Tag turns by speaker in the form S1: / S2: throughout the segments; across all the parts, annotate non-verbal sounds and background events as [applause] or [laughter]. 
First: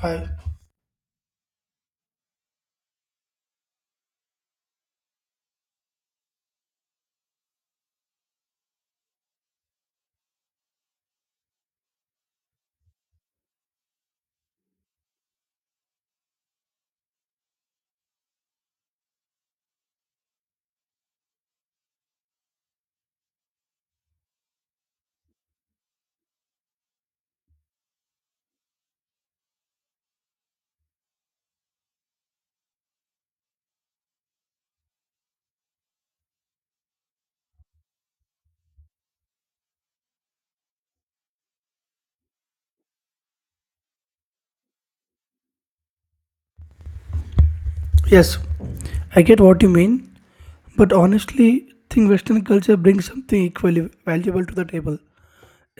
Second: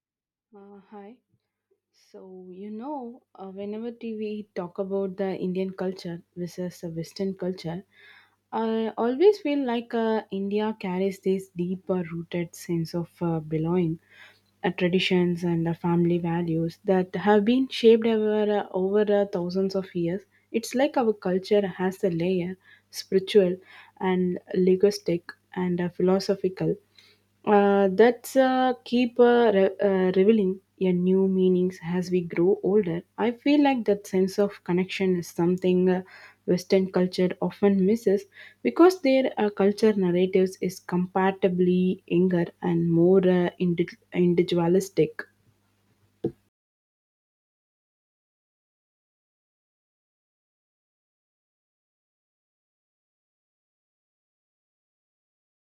S1: Hi.
S2: Hi. So, whenever we talk about the Indian culture versus the Western culture, I always feel like India carries this deeper rooted sense of belonging, traditions, and family values that have been shaped over thousands of years. It's like our culture has a layer spiritual and linguistic and philosophical that's keep revealing your new meanings as we grow older. I feel like that sense of connection is something Western culture often misses because their culture narratives is comparatively younger and more individualistic.
S1: Yes, I get what you mean, but honestly, think Western culture brings something equally valuable to the table.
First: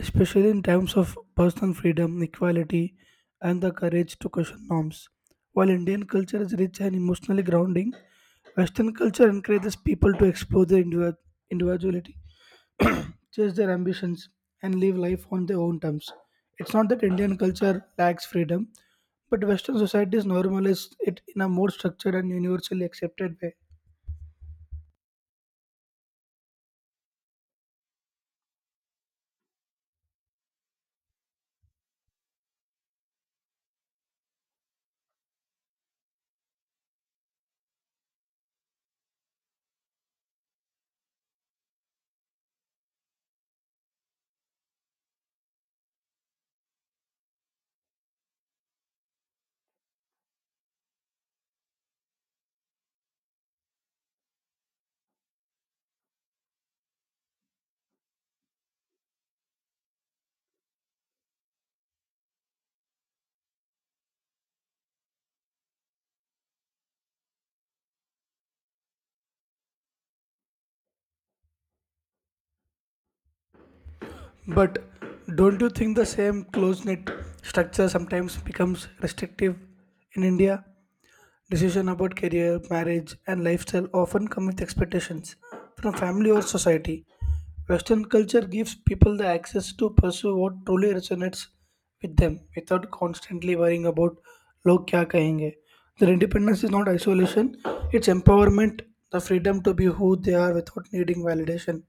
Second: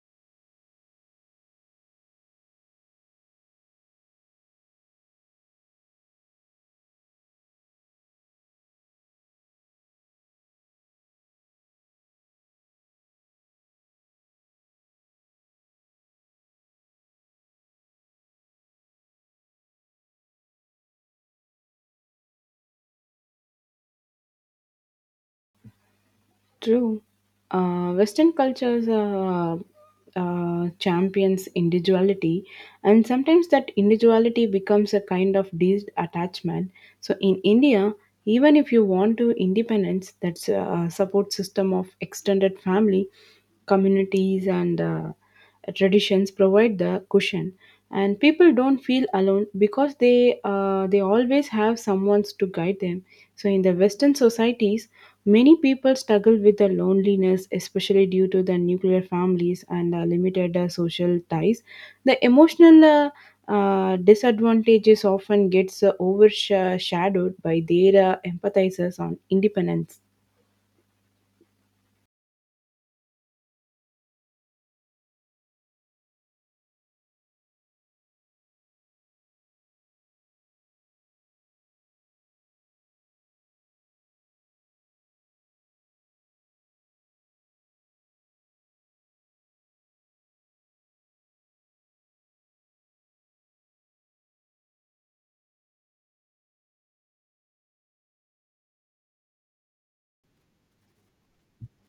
S1: Especially in times of personal freedom, equality, and the courage to question norms. While Indian culture is rich and emotionally grounding, Western culture encourages people to explore their individuality, [clears throat] chase their ambitions, and live life on their own terms. It's not that Indian culture lacks freedom, but Western societies normalize it in a more structured and universally accepted way.
S2: True. Western cultures champions individuality, and sometimes that individuality becomes a kind of detachment. So in India, even if you want to independence, that's a support system of extended family, communities, and traditions provide the cushion, and people don't feel alone because they always have someone to guide them. So in the Western societies, many people struggle with the loneliness, especially due to the nuclear families and limited social ties. The emotional disadvantages often gets overshadowed by their empathizers on independence.
S1: But don't you think the same close knit structure sometimes becomes restrictive in India? Decision about career, marriage, and lifestyle often come with expectations from family or society. Western culture gives people the access to pursue what truly resonates with them without constantly worrying about log kya kahenge. Their independence is not isolation, it's empowerment, the freedom to be who they are without needing validation.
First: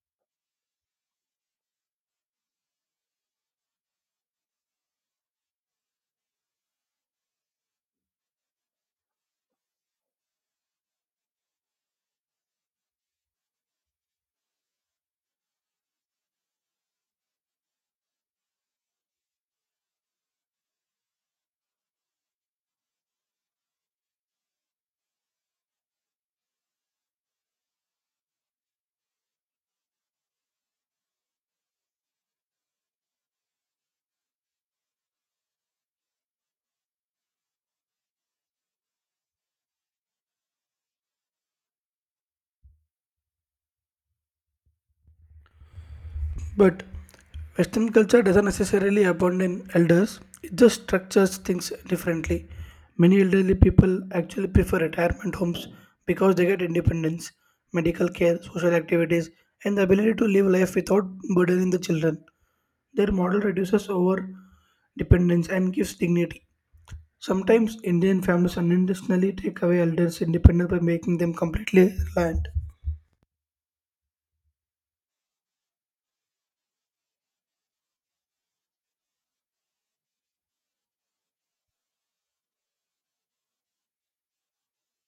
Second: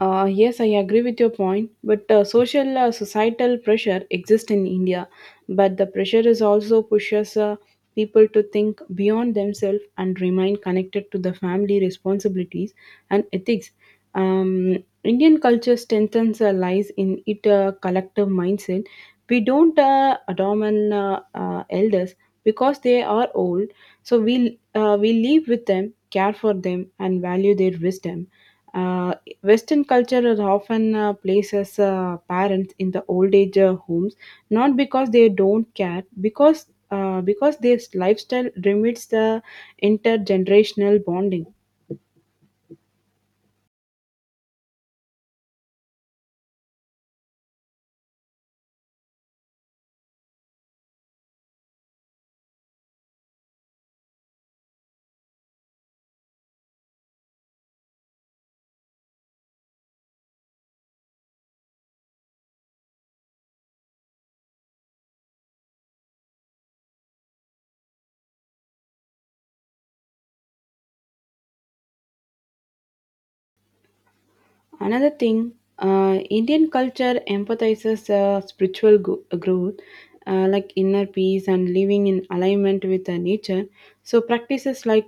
S2: Yes, I agree with your point, but social societal pressure exists in India, but the pressure is also pushes people to think beyond themselves and remain connected to the family responsibilities and ethics. Indian culture strengthens lies in it collective mindset. We don't adorn elders because they are old, so we live with them, care for them, and value their wisdom. Uh, Western culture is often places parents in the old age homes, not because they don't care, because their lifestyle limits the intergenerational bonding.
S1: But Western culture doesn't necessarily abandon elders, it just structures things differently. Many elderly people actually prefer retirement homes because they get independence, medical care, social activities, and the ability to live life without burdening the children. Their model reduces over dependence and gives dignity. Sometimes Indian families unintentionally take away elders' independence by making them completely reliant.
S2: Another thing, Indian culture empathizes spiritual growth, like inner peace and living in alignment with the nature. So, practices like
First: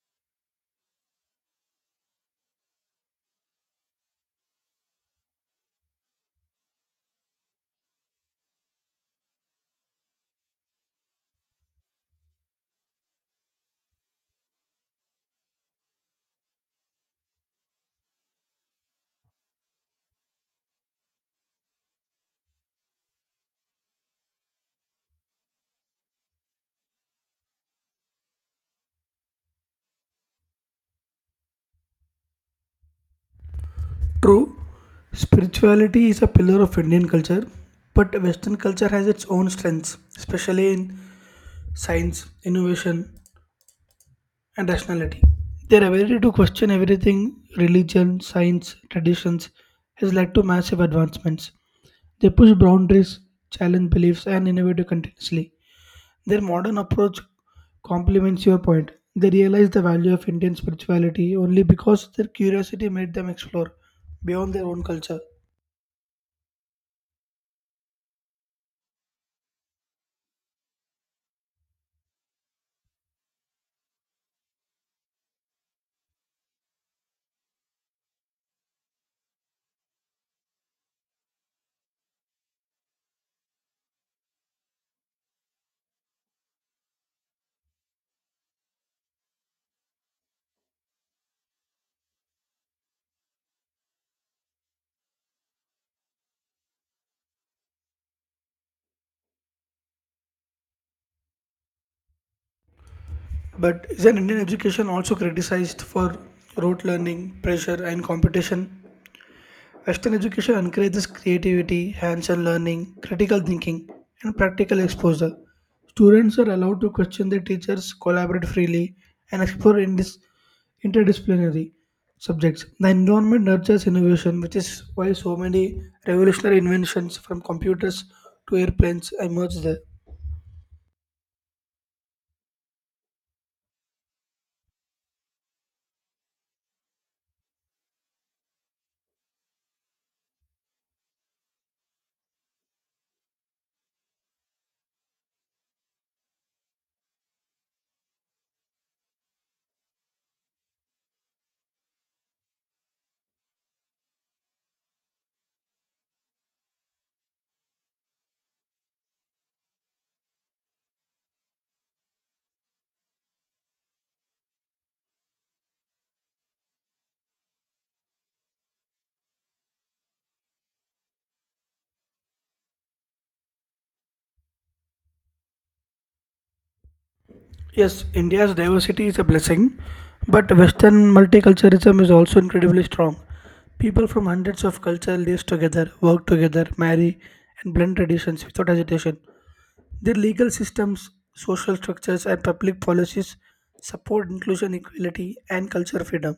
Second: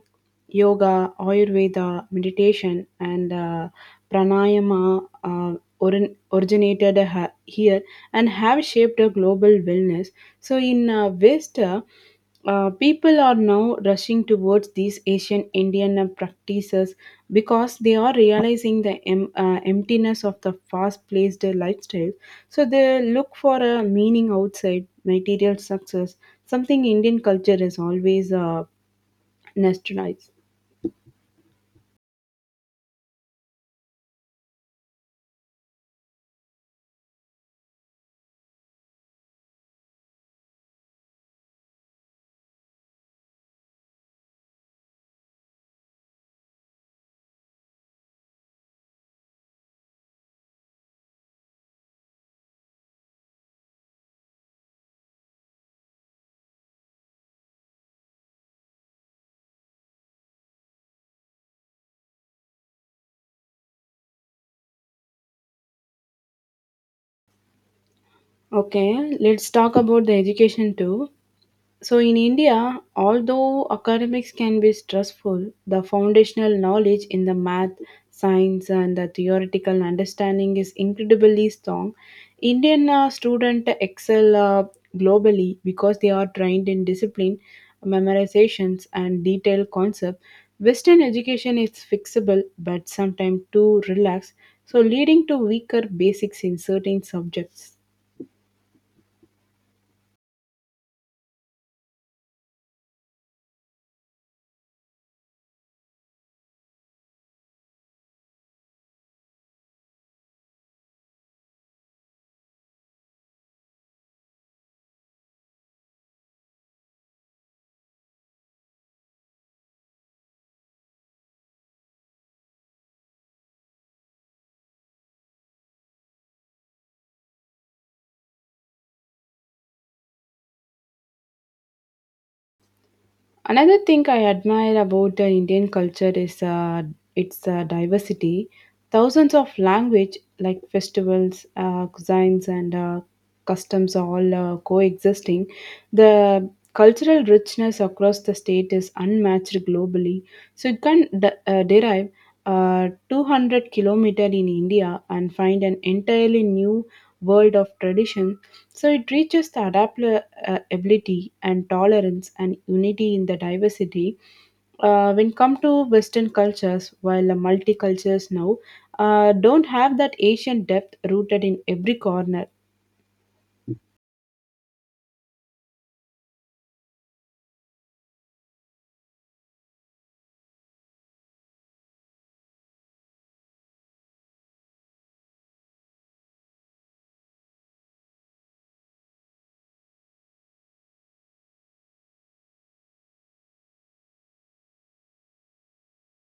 S2: yoga, Ayurveda, meditation, and pranayama originated here and have shaped a global wellness. So, in West, people are now rushing towards these Asian Indian practices because they are realizing the emptiness of the fast paced lifestyle. So they look for a meaning outside material success, something Indian culture is always nostalgic.
S1: True, spirituality is a pillar of Indian culture, but Western culture has its own strengths, especially in science, innovation, and rationality. Their ability to question everything religion, science, traditions has led to massive advancements. They push boundaries, challenge beliefs, and innovate continuously. Their modern approach complements your point. They realize the value of Indian spirituality only because their curiosity made them explore beyond their own culture.
S2: Okay, let's talk about the education too. So, in India, although academics can be stressful, the foundational knowledge in the math, science, and the theoretical understanding is incredibly strong. Indian students excel globally because they are trained in discipline, memorizations, and detailed concepts. Western education is fixable but sometimes too relaxed, so leading to weaker basics in certain subjects.
S1: But isn't Indian education also criticized for rote learning, pressure, and competition? Western education encourages creativity, hands on learning, critical thinking, and practical exposure. Students are allowed to question their teachers, collaborate freely, and explore in this interdisciplinary subjects. The environment nurtures innovation, which is why so many revolutionary inventions from computers to airplanes emerge there.
S2: Another thing I admire about the Indian culture is its diversity. Thousands of language like festivals, cuisines, and customs are all coexisting. The cultural richness across the state is unmatched globally. So you can derive 200 kilometer in India and find an entirely new world of tradition. So it reaches the adaptable ability and tolerance and unity in the diversity, when come to Western cultures, while the multicultures now don't have that Asian depth rooted in every corner.
S1: Yes, India's diversity is a blessing, but Western multiculturalism is also incredibly strong. People from hundreds of cultures live together, work together, marry, and blend traditions without hesitation. Their legal systems, social structures, and public policies support inclusion, equality, and cultural freedom.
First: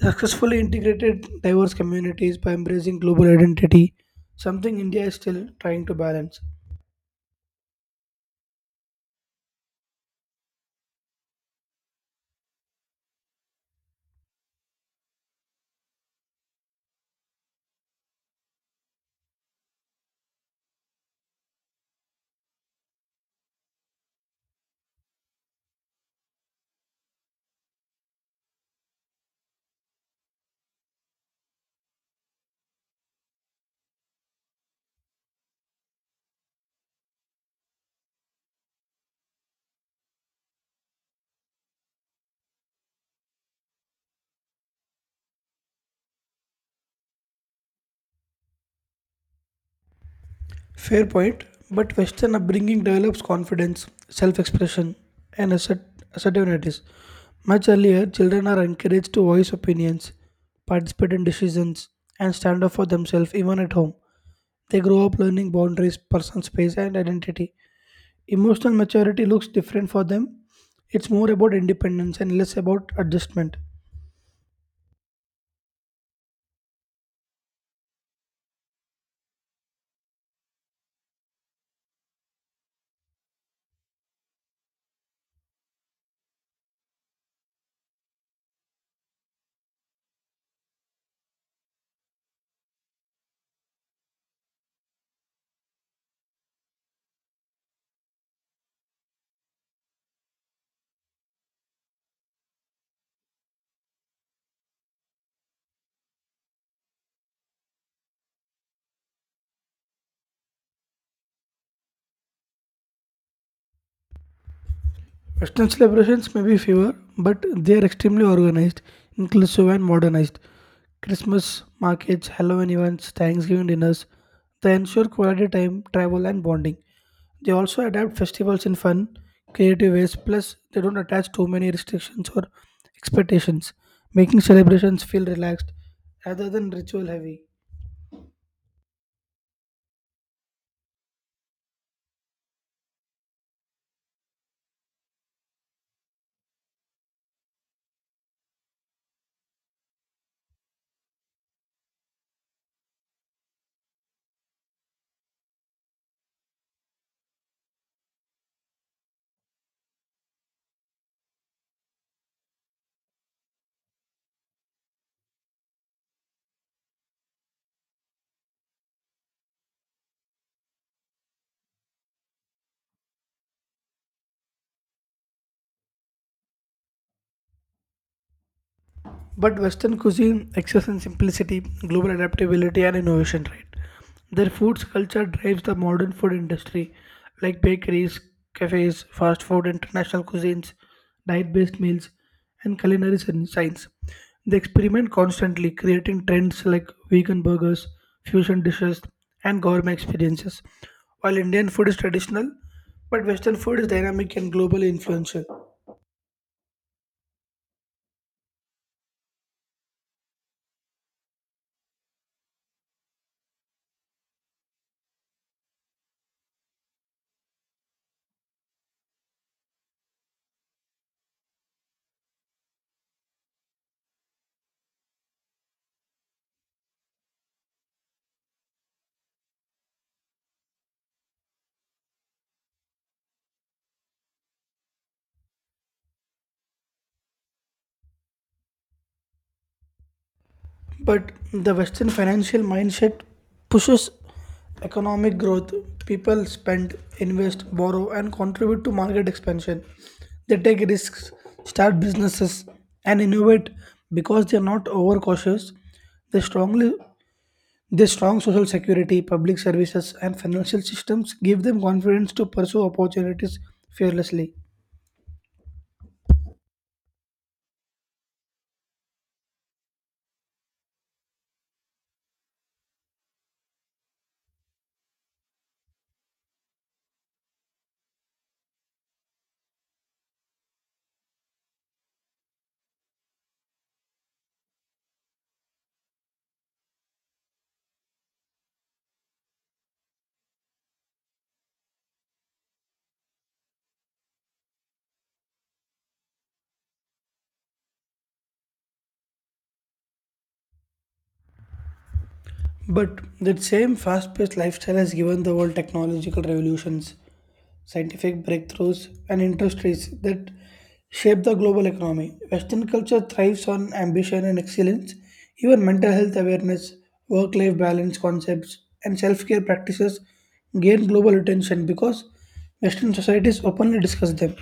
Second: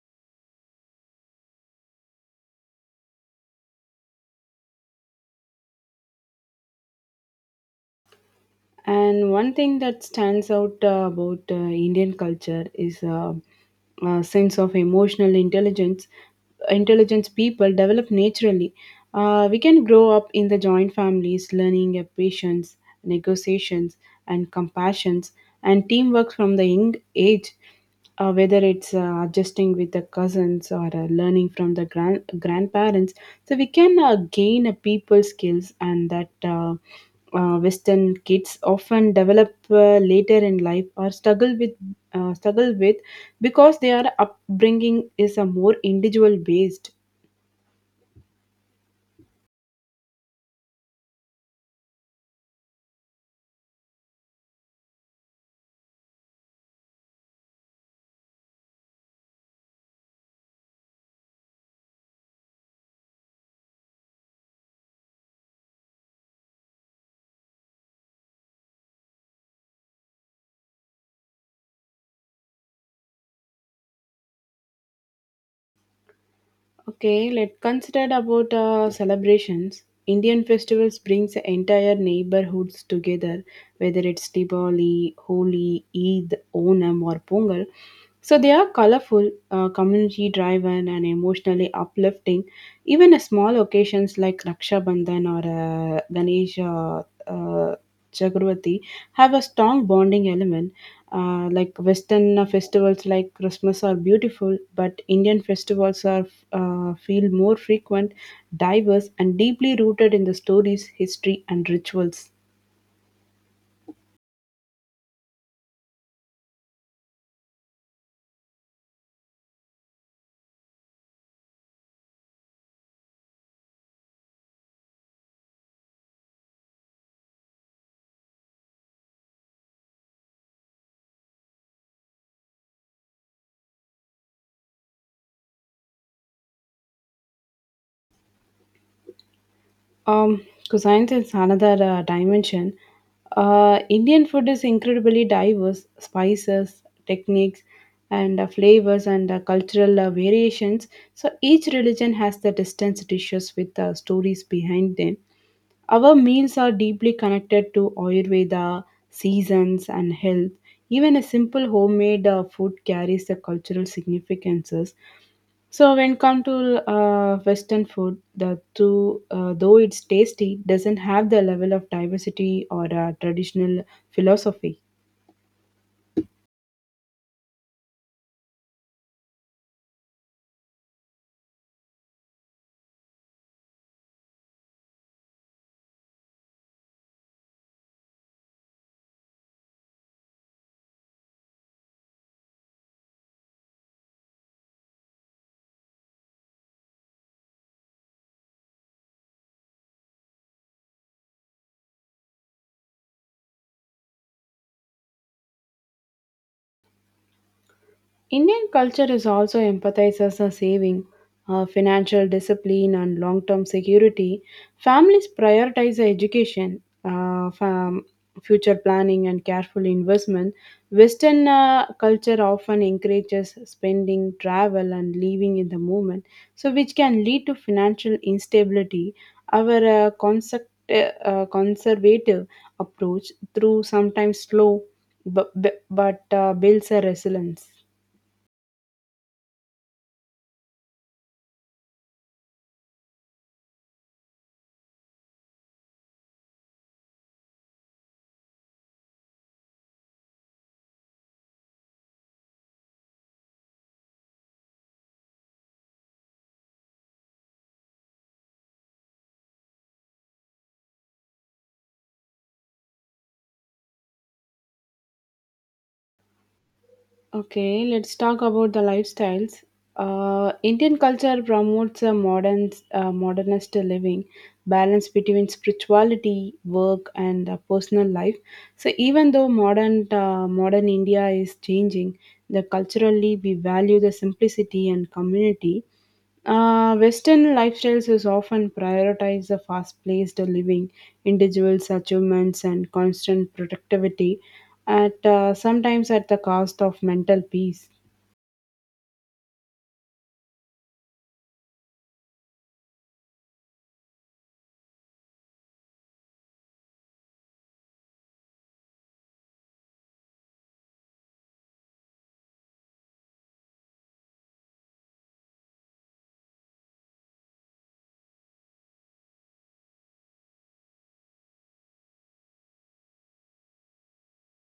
S1: Successfully integrated diverse communities by embracing global identity, something India is still trying to balance.
S2: And one thing that stands out about Indian culture is a sense of emotional intelligence. Intelligence people develop naturally. We can grow up in the joint families, learning patience, negotiations, and compassions, and teamwork from the young age. Whether it's adjusting with the cousins or learning from the grandparents, so we can gain a people skills. And that Western kids often develop later in life or struggle with because their upbringing is a more individual based.
S1: Fair point, but Western upbringing develops confidence, self expression, and assertiveness. Much earlier, children are encouraged to voice opinions, participate in decisions, and stand up for themselves even at home. They grow up learning boundaries, personal space, and identity. Emotional maturity looks different for them. It's more about independence and less about adjustment.
S2: Okay, let's consider about celebrations. Indian festivals brings the entire neighborhoods together, whether it's Diwali, Holi, Eid, Onam, or Pongal. So they are colorful, community-driven, and emotionally uplifting. Even a small occasions like Raksha Bandhan or Ganesh uh, Chakravarti have a strong bonding element. Like Western festivals like Christmas are beautiful, but Indian festivals are feel more frequent, diverse, and deeply rooted in the stories, history, and rituals.
S1: Western celebrations may be fewer, but they are extremely organized, inclusive, and modernized. Christmas markets, Halloween events, Thanksgiving dinners, they ensure quality time, travel, and bonding. They also adapt festivals in fun, creative ways, plus, they don't attach too many restrictions or expectations, making celebrations feel relaxed rather than ritual heavy.
S2: Cuisine is another dimension. Indian food is incredibly diverse. Spices, techniques, and flavors and cultural variations. So each religion has the distinct dishes with stories behind them. Our meals are deeply connected to Ayurveda, seasons, and health. Even a simple homemade food carries the cultural significances. So, when come to Western food, the two, though it's tasty, doesn't have the level of diversity or traditional philosophy.
S1: But Western cuisine excels in simplicity, global adaptability, and innovation, right? Their food's culture drives the modern food industry, like bakeries, cafes, fast food, international cuisines, diet based meals, and culinary science. They experiment constantly, creating trends like vegan burgers, fusion dishes, and gourmet experiences. While Indian food is traditional, but Western food is dynamic and globally influential.
S2: Indian culture is also emphasizes on saving, financial discipline, and long term security. Families prioritize education, future planning, and careful investment. Western culture often encourages spending, travel, and living in the moment, so which can lead to financial instability. Our concept, conservative approach, through sometimes slow, but builds a resilience.
S1: But the Western financial mindset pushes economic growth. People spend, invest, borrow, and contribute to market expansion. They take risks, start businesses, and innovate because they are not overcautious. They strongly their strong social security, public services, and financial systems give them confidence to pursue opportunities fearlessly.
S2: Okay, let's talk about the lifestyles. Indian culture promotes a modernist living, balance between spirituality, work, and personal life. So even though modern India is changing, the culturally we value the simplicity and community. Western lifestyles is often prioritize the fast-paced living, individuals' achievements, and constant productivity, at sometimes at the cost of mental peace.
S1: But that same fast paced lifestyle has given the world technological revolutions, scientific breakthroughs, and industries that shape the global economy. Western culture thrives on ambition and excellence. Even mental health awareness, work life balance concepts, and self care practices gain global attention because Western societies openly discuss them.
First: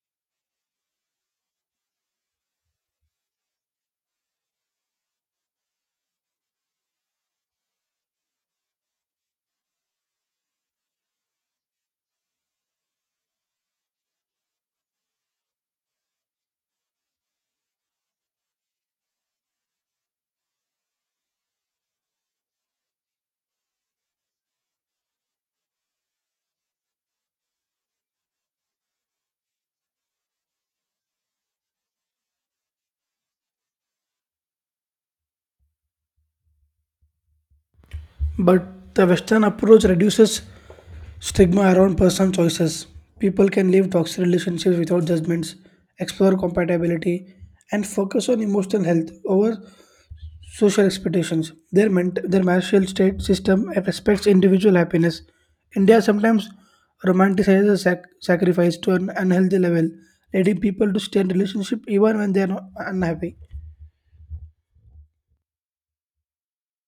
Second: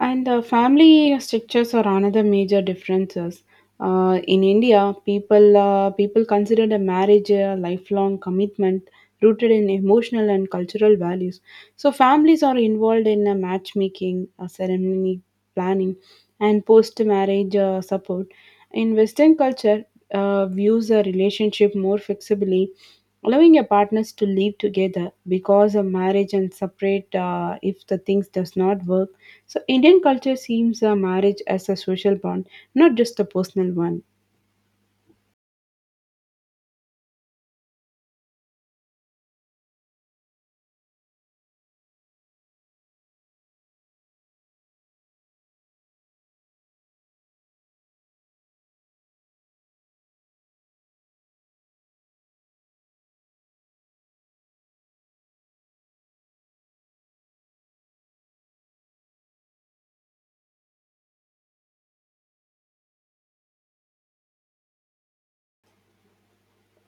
S2: And family structures are another major differences. In India, people consider a marriage a lifelong commitment rooted in emotional and cultural values. So families are involved in matchmaking, ceremony planning, and post-marriage support. In Western culture, views a relationship more flexibly, allowing your partners to live together because of marriage and separate if the things does not work. So Indian culture seems a marriage as a social bond, not just a personal one.
S1: But the Western approach reduces stigma around personal choices. People can live toxic relationships without judgments, explore compatibility, and focus on emotional health over social expectations. Their, their martial state system respects individual happiness. India sometimes romanticizes sacrifice to an unhealthy level, leading people to stay in relationship even when they are not unhappy.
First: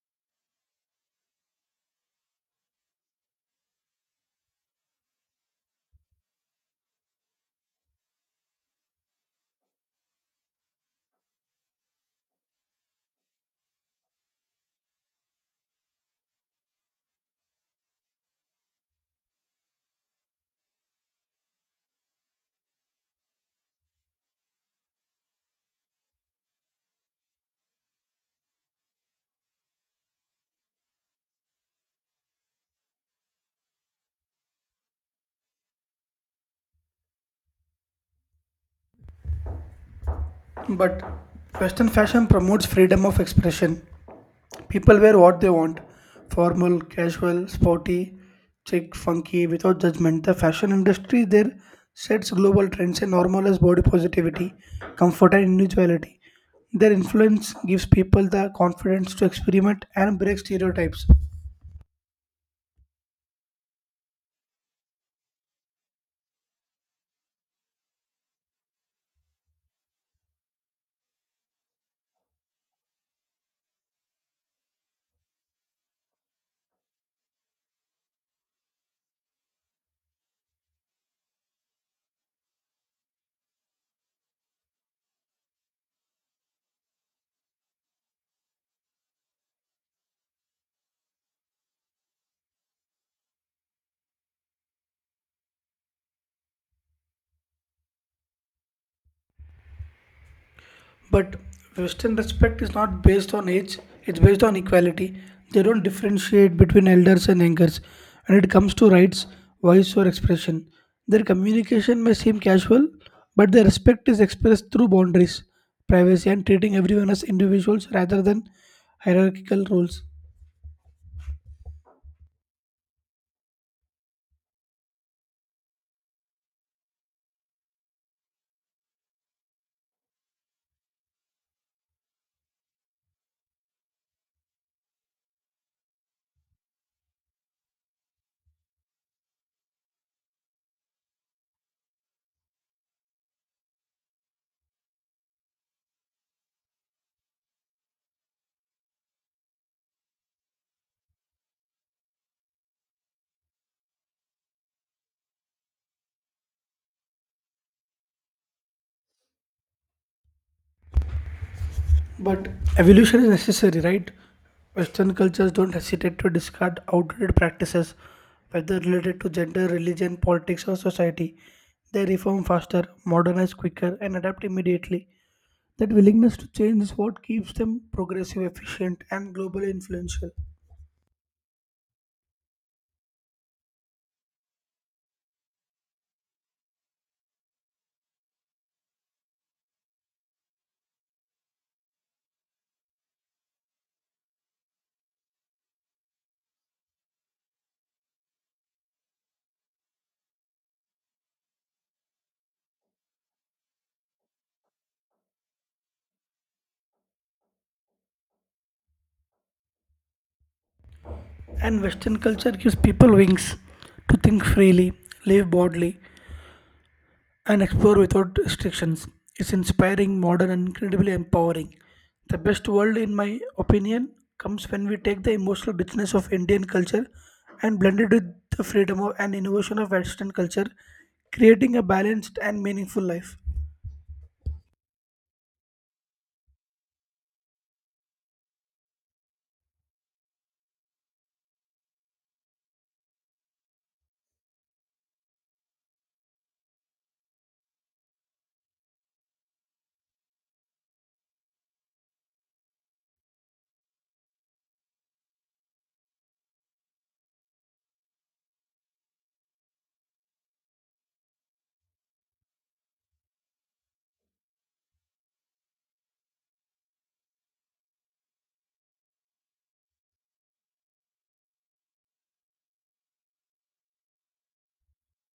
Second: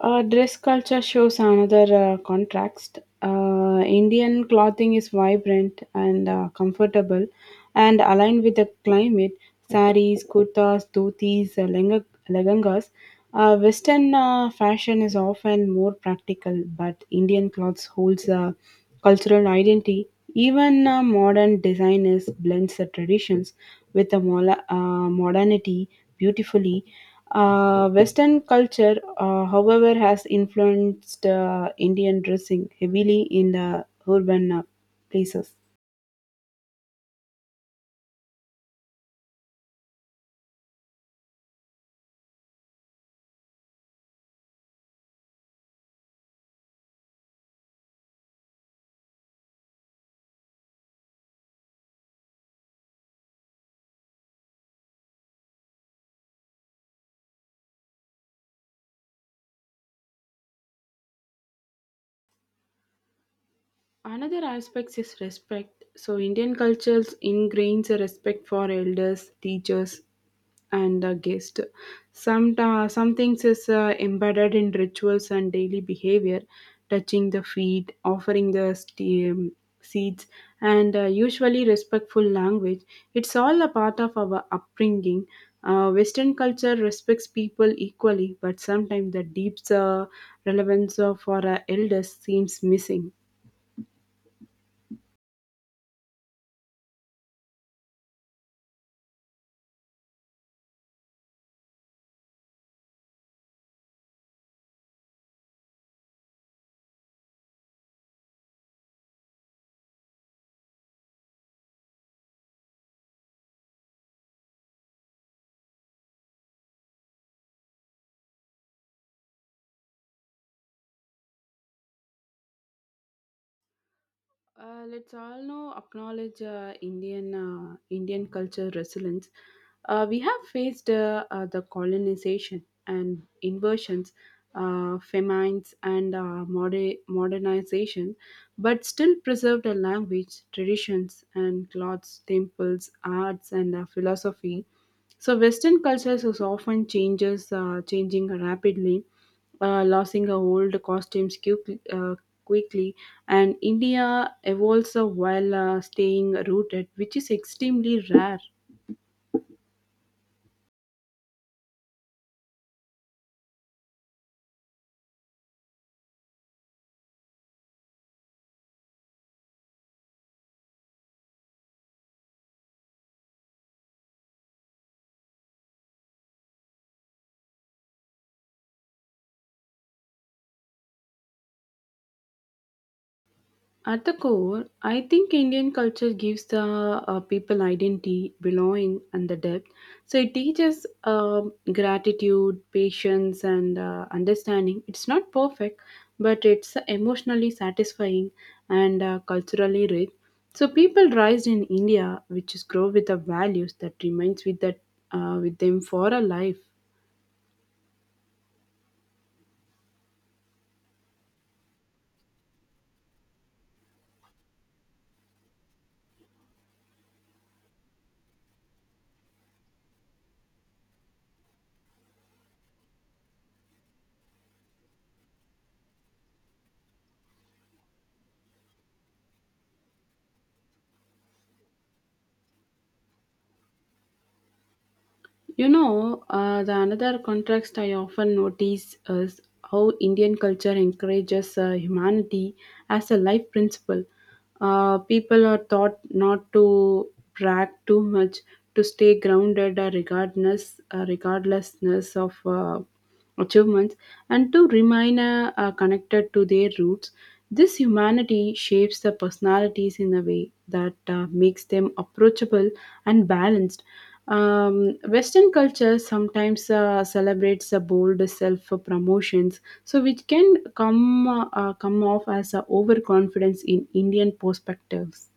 S2: Dress culture shows another contrast. Indian clothing is vibrant and comfortable and aligned with the climate. Saris, kurtas, dhotis, lehengas. Western fashion is often more practical, but Indian clothes holds a cultural identity. Even modern designers blends the traditions with the modernity beautifully. Western culture, however, has influenced Indian dressing heavily in the urban places.
S1: But Western fashion promotes freedom of expression, people wear what they want formal, casual, sporty, chic, funky, without judgment. The fashion industry there sets global trends and normalizes body positivity, comfort, and individuality. Their influence gives people the confidence to experiment and break stereotypes.
S2: Another aspect is respect. So, Indian culture ingrains a respect for elders, teachers, and guests. Some things is embedded in rituals and daily behavior, touching the feet, offering the seeds, and usually respectful language. It's all a part of our upbringing. Western culture respects people equally, but sometimes the deep relevance of our elders seems missing.
S1: But Western respect is not based on age, it's based on equality. They don't differentiate between elders and youngers. When it comes to rights, voice, or expression, their communication may seem casual, but their respect is expressed through boundaries, privacy, and treating everyone as individuals rather than hierarchical roles.
S2: Let's all know acknowledge Indian culture resilience. We have faced the colonization and inversions, famines, and modernization, but still preserved a language, traditions, and clothes, temples, arts, and philosophy. So Western cultures is often changes changing rapidly, losing our old costumes quickly, and India evolves while staying rooted, which is extremely rare.
S1: But evolution is necessary, right? Western cultures don't hesitate to discard outdated practices, whether related to gender, religion, politics, or society. They reform faster, modernize quicker, and adapt immediately. That willingness to change is what keeps them progressive, efficient, and globally influential.
S2: At the core, I think Indian culture gives the people identity, belonging, and the depth. So it teaches gratitude, patience, and understanding. It's not perfect, but it's emotionally satisfying and culturally rich. So people raised in India, which is grow with the values that remains with them for a life.
S1: And Western culture gives people wings to think freely, live boldly, and explore without restrictions. It's inspiring, modern, and incredibly empowering. The best world, in my opinion, comes when we take the emotional richness of Indian culture and blend it with the freedom of and innovation of Western culture, creating a balanced and meaningful life.
S2: You know, the another contrast I often notice is how Indian culture encourages humanity as a life principle. People are taught not to brag too much, to stay grounded, regardlessness of achievements, and to remain connected to their roots. This humanity shapes the personalities in a way that makes them approachable and balanced. Western culture sometimes celebrates the bold self promotions, so which can come off as a overconfidence in Indian perspectives.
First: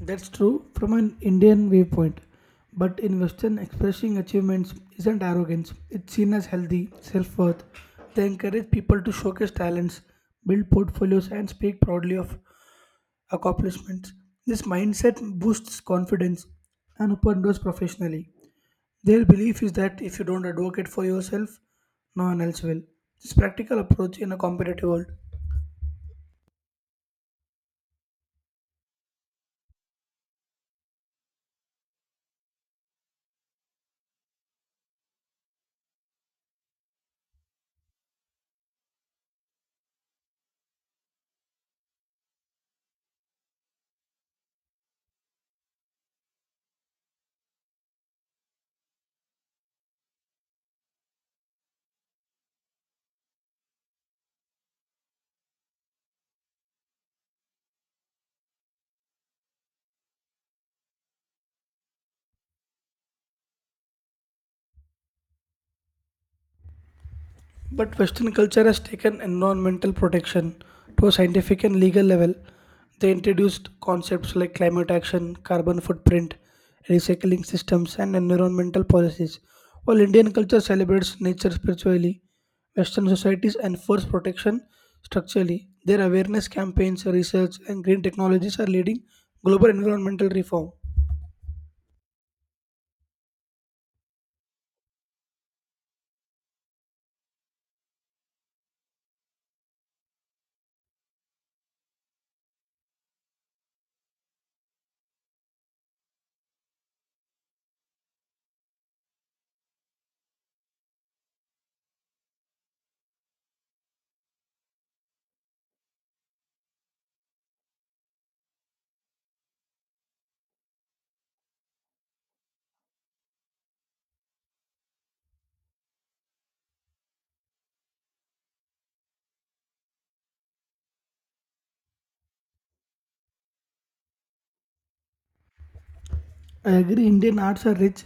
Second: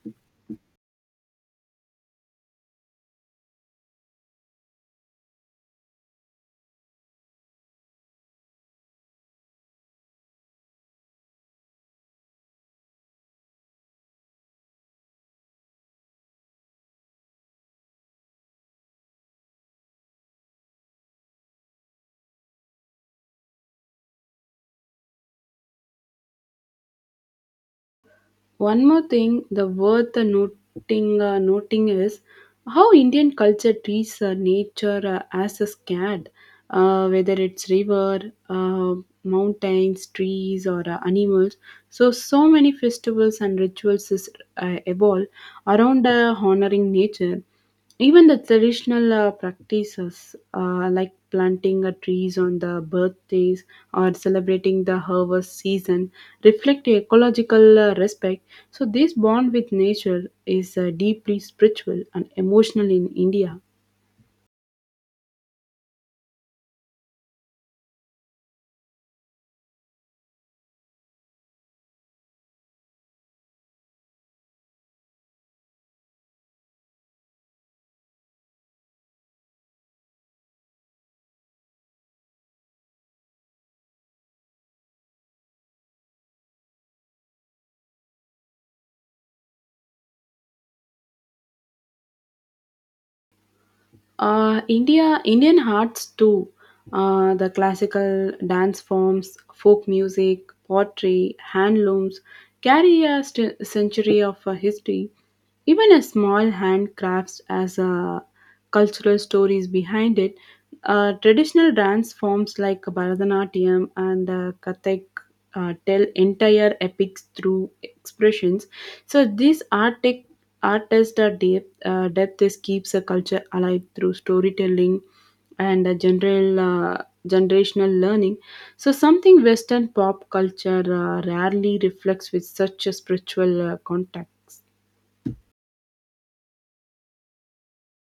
S1: That's true from an Indian viewpoint. But in Western, expressing achievements isn't arrogance, it's seen as healthy self worth. They encourage people to showcase talents, build portfolios, and speak proudly of accomplishments. This mindset boosts confidence and open doors professionally. Their belief is that if you don't advocate for yourself, no one else will. This practical approach in a competitive world.
S2: One more thing, the worth the noting is how Indian culture treats nature as a scared, whether it's river, uh, mountains, trees, or animals. So many festivals and rituals is evolve around honoring nature. Even the traditional practices like planting trees on the birthdays or celebrating the harvest season reflect ecological respect. So, this bond with nature is deeply spiritual and emotional in India.
S1: But Western culture has taken environmental protection to a scientific and legal level. They introduced concepts like climate action, carbon footprint, recycling systems, and environmental policies. While Indian culture celebrates nature spiritually, Western societies enforce protection structurally. Their awareness campaigns, research, and green technologies are leading global environmental reform.
S2: Indian arts too. The classical dance forms, folk music, pottery, handlooms carry a century of history. Even a small handcrafts as a cultural stories behind it. Traditional dance forms like Bharatanatyam and Kathak tell entire epics through expressions. So this artistic artist depth depth is keeps a culture alive through storytelling and general generational learning. So something Western pop culture rarely reflects with such a spiritual context.
S1: I agree Indian arts are rich,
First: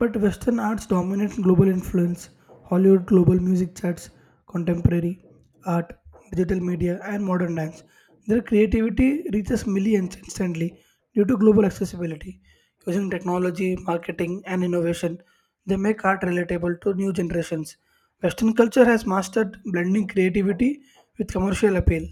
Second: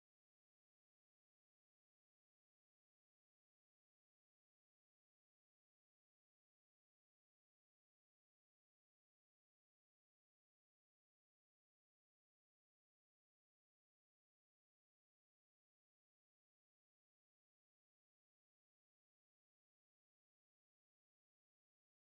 S1: but Western arts dominate global influence. Hollywood global music charts, contemporary art, digital media, and modern dance. Their creativity reaches millions instantly due to global accessibility. Using technology, marketing, and innovation, they make art relatable to new generations. Western culture has mastered blending creativity with commercial appeal.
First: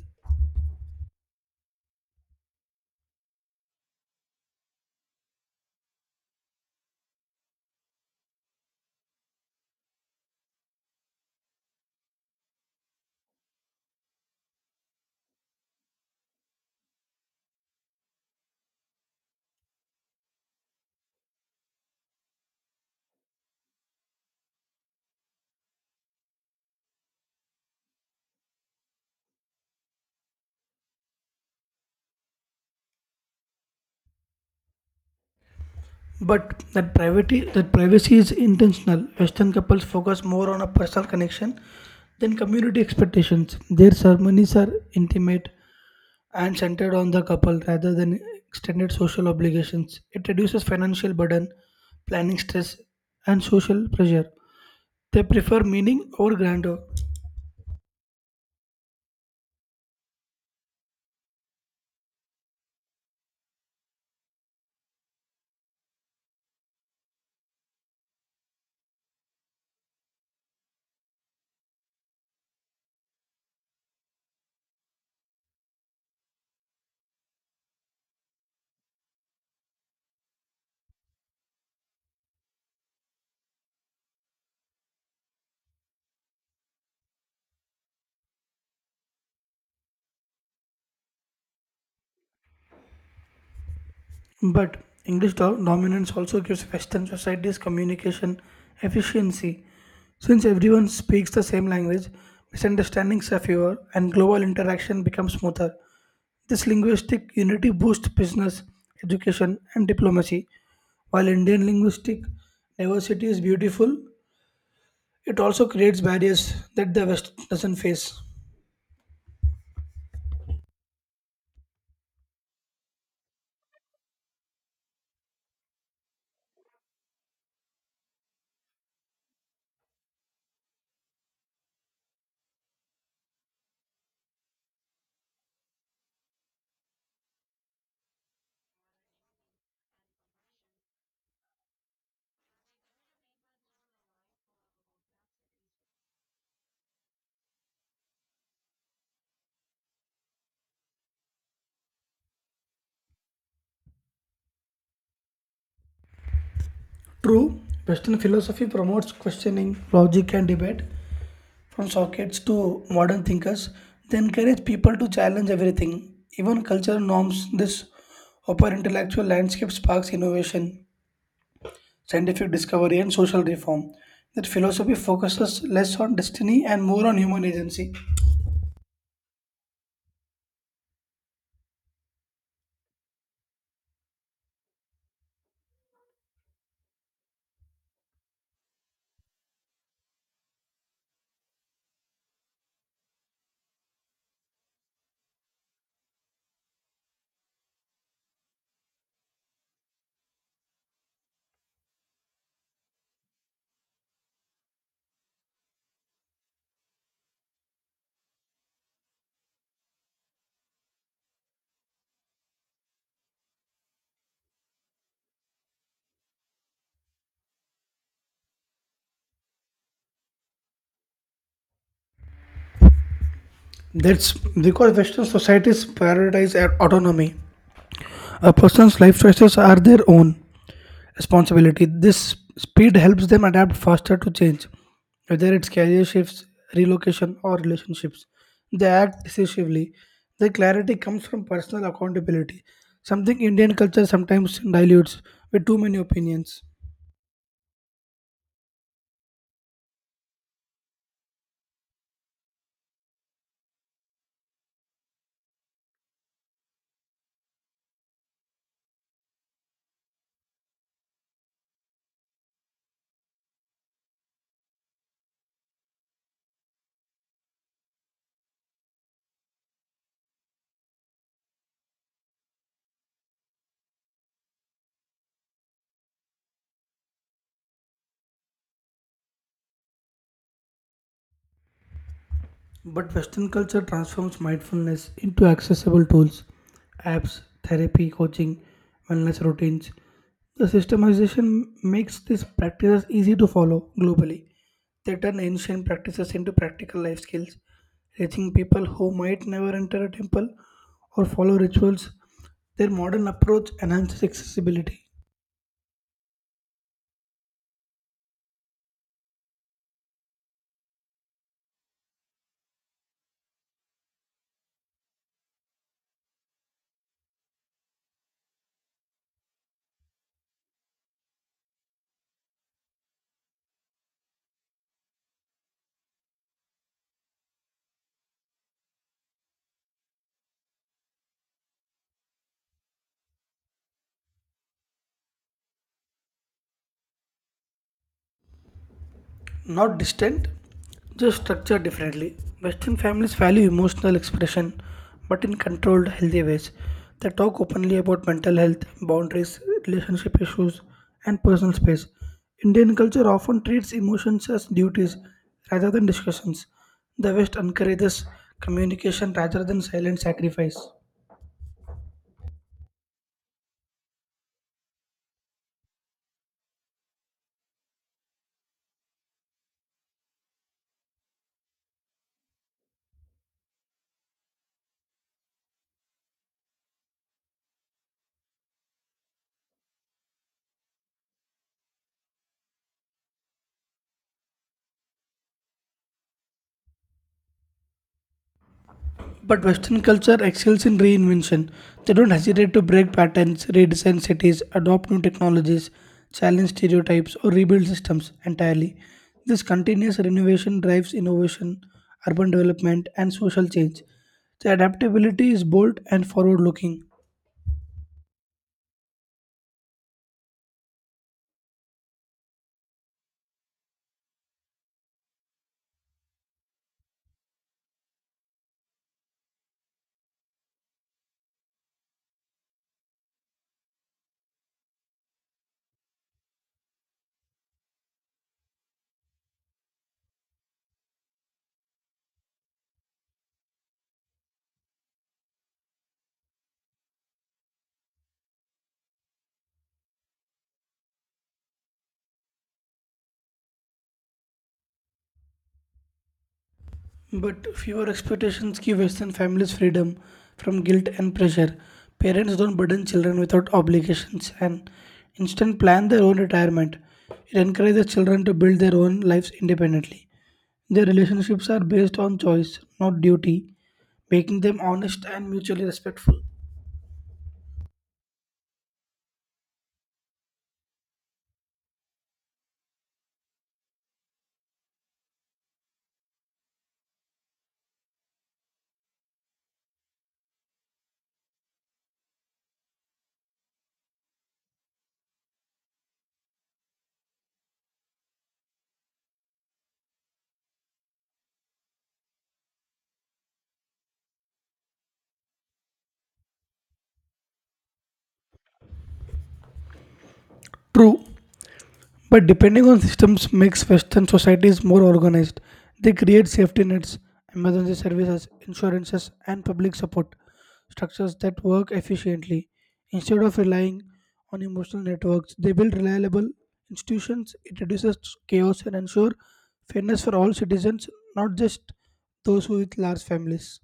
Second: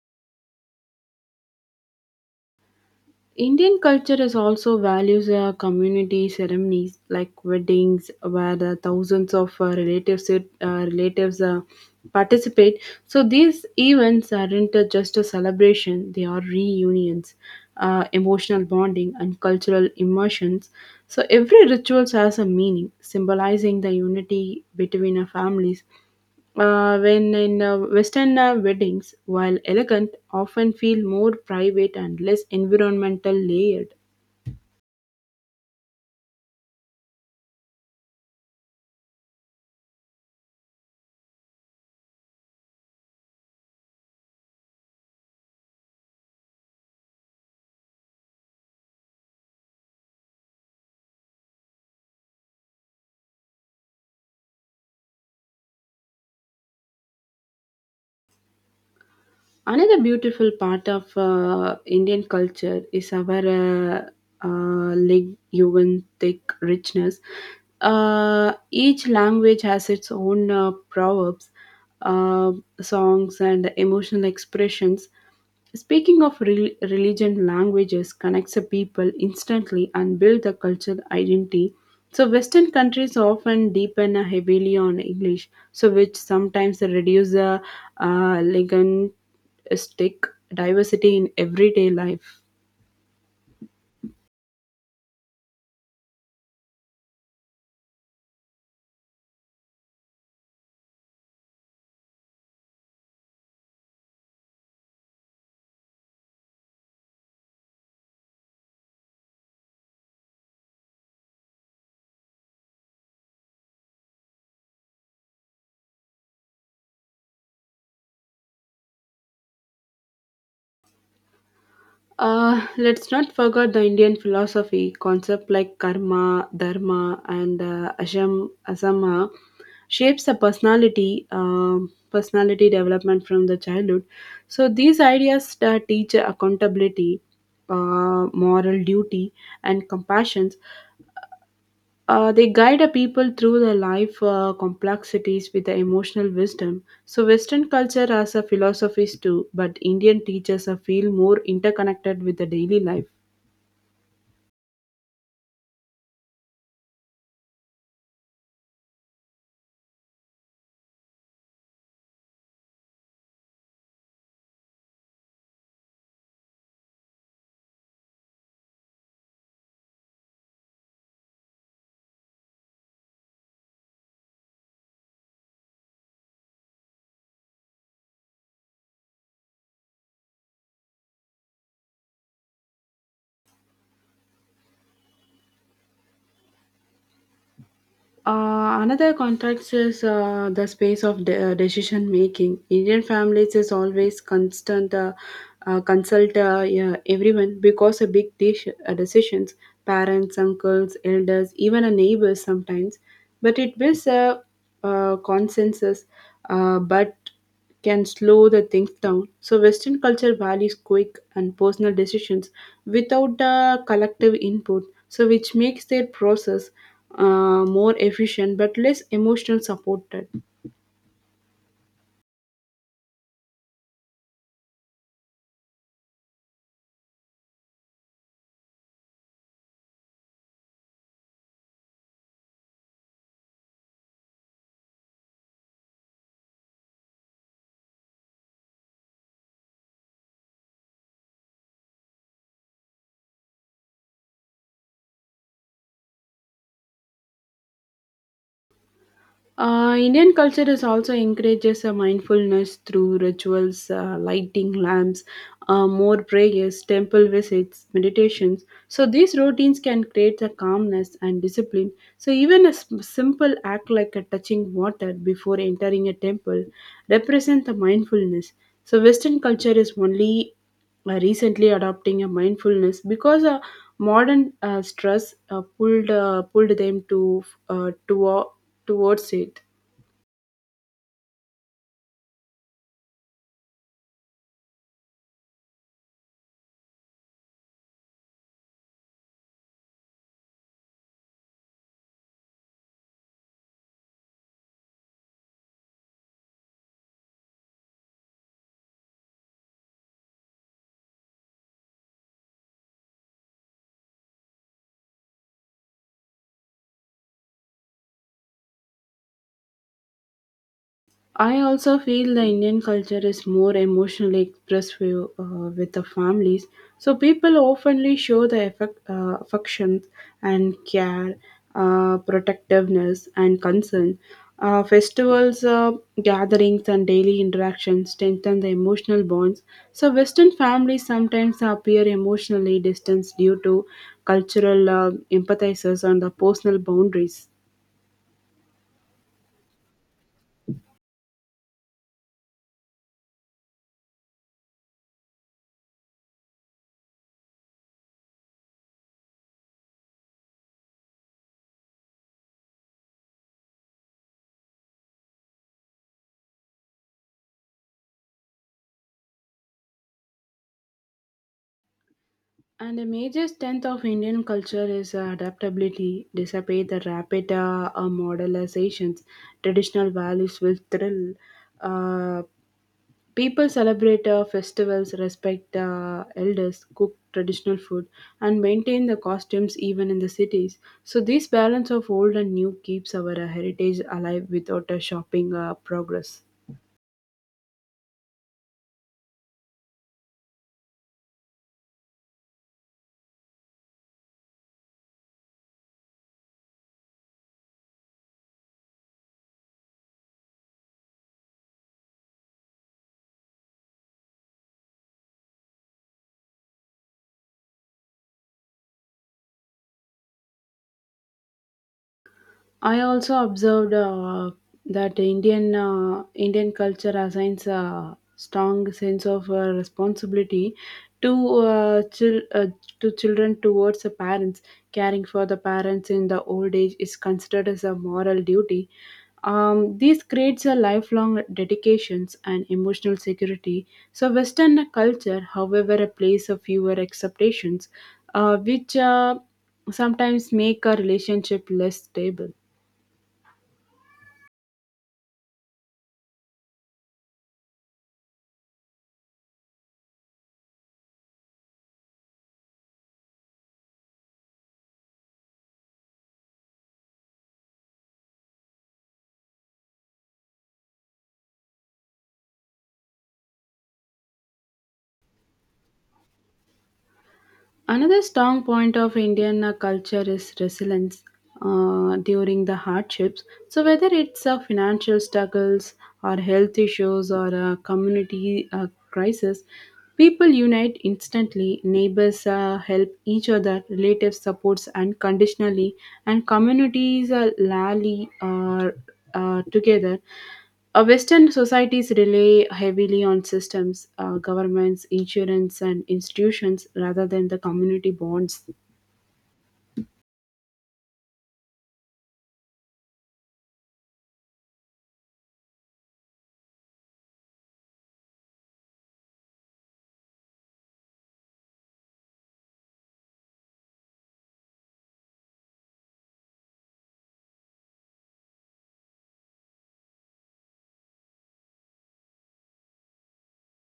S2: Indian culture is also values community ceremonies like weddings, where the thousands of relatives participate. So these events aren't just a celebration; they are reunions, emotional bonding, and cultural immersions. So every ritual has a meaning, symbolizing the unity between our families. When in Western weddings, while elegant, often feel more private and less environmental layered.
S1: But that privacy is intentional. Western couples focus more on a personal connection than community expectations. Their ceremonies are intimate and centered on the couple rather than extended social obligations. It reduces financial burden, planning stress, and social pressure. They prefer meaning over grandeur.
S2: Another beautiful part of Indian culture is our linguistic richness. Each language has its own proverbs, uh, songs, and emotional expressions. Speaking of rel religion, languages connects the people instantly and build the cultural identity. So Western countries often depend heavily on English, so which sometimes reduce the uh, stick diversity in everyday life.
S1: But English dominance also gives Western societies communication efficiency. Since everyone speaks the same language, misunderstandings are fewer and global interaction becomes smoother. This linguistic unity boosts business, education, and diplomacy. While Indian linguistic diversity is beautiful, it also creates barriers that the West doesn't face.
S2: Let's not forget the Indian philosophy concept like karma, dharma, and asham, asama shapes the personality, personality development from the childhood. So these ideas teach accountability, moral duty, and compassion. They guide a people through their life complexities with the emotional wisdom. So, Western culture has a philosophies too, but Indian teachers feel more interconnected with the daily life.
S1: True, Western philosophy promotes questioning, logic, and debate, from sockets to modern thinkers, they encourage people to challenge everything, even cultural norms. This upper intellectual landscape sparks innovation, scientific discovery, and social reform. That philosophy focuses less on destiny and more on human agency.
S2: Another context is the space of decision making. Indian families is always constant consult yeah, everyone because a big dish, decisions, parents, uncles, elders, even a neighbors sometimes. But it builds a consensus. But can slow the things down. So Western culture values quick and personal decisions without the collective input, so which makes their process more efficient but less emotional supported.
S1: That's because Western societies prioritize autonomy. A person's life choices are their own responsibility. This speed helps them adapt faster to change, whether it's career shifts, relocation, or relationships. They act decisively. Their clarity comes from personal accountability, something Indian culture sometimes dilutes with too many opinions.
S2: Indian culture is also encourages a mindfulness through rituals, lighting lamps, more prayers, temple visits, meditations. So these routines can create a calmness and discipline. So even a simple act like a touching water before entering a temple represent the mindfulness. So Western culture is only recently adopting a mindfulness because modern stress pulled pulled them to towards it.
S1: But Western culture transforms mindfulness into accessible tools, apps, therapy, coaching, wellness routines. The systemization makes these practices easy to follow globally. They turn ancient practices into practical life skills, reaching people who might never enter a temple or follow rituals. Their modern approach enhances accessibility,
S2: I also feel the Indian culture is more emotionally expressive with the families, so people oftenly show the affection and care, protectiveness and concern. Festivals, gatherings, and daily interactions strengthen the emotional bonds. So, Western families sometimes appear emotionally distanced due to cultural empathizers and the personal boundaries.
S1: not distant, just structured differently. Western families value emotional expression, but in controlled, healthy ways. They talk openly about mental health, boundaries, relationship issues, and personal space. Indian culture often treats emotions as duties rather than discussions. The West encourages communication rather than silent sacrifice.
S2: And a major strength of Indian culture is adaptability, despite the rapid modernizations. Traditional values will thrill. Uh, People celebrate festivals, respect elders, cook traditional food, and maintain the costumes even in the cities. So this balance of old and new keeps our heritage alive without a shopping progress.
S1: But Western culture excels in reinvention. They don't hesitate to break patterns, redesign cities, adopt new technologies, challenge stereotypes, or rebuild systems entirely. This continuous renovation drives innovation, urban development, and social change. The adaptability is bold and forward looking.
S2: I also observed that Indian culture assigns a strong sense of responsibility to to children towards the parents. Caring for the parents in the old age is considered as a moral duty. This creates a lifelong dedications and emotional security. So Western culture, however, plays a fewer expectations, which sometimes make a relationship less stable.
S1: But fewer expectations give Western families freedom from guilt and pressure. Parents don't burden children without obligations and instead plan their own retirement. It encourages children to build their own lives independently. Their relationships are based on choice, not duty, making them honest and mutually respectful.
S2: Another strong point of Indian culture is resilience during the hardships. So, whether it's financial struggles or health issues or a community crisis, people unite instantly. Neighbors help each other, relatives supports unconditionally, and communities rally together. Western societies rely heavily on systems, governments, insurance, and institutions rather than the community bonds.
S1: True, but depending on systems makes Western societies more organized. They create safety nets, emergency services, insurances, and public support structures that work efficiently. Instead of relying on emotional networks, they build reliable institutions. It reduces chaos and ensure fairness for all citizens, not just those who with large families.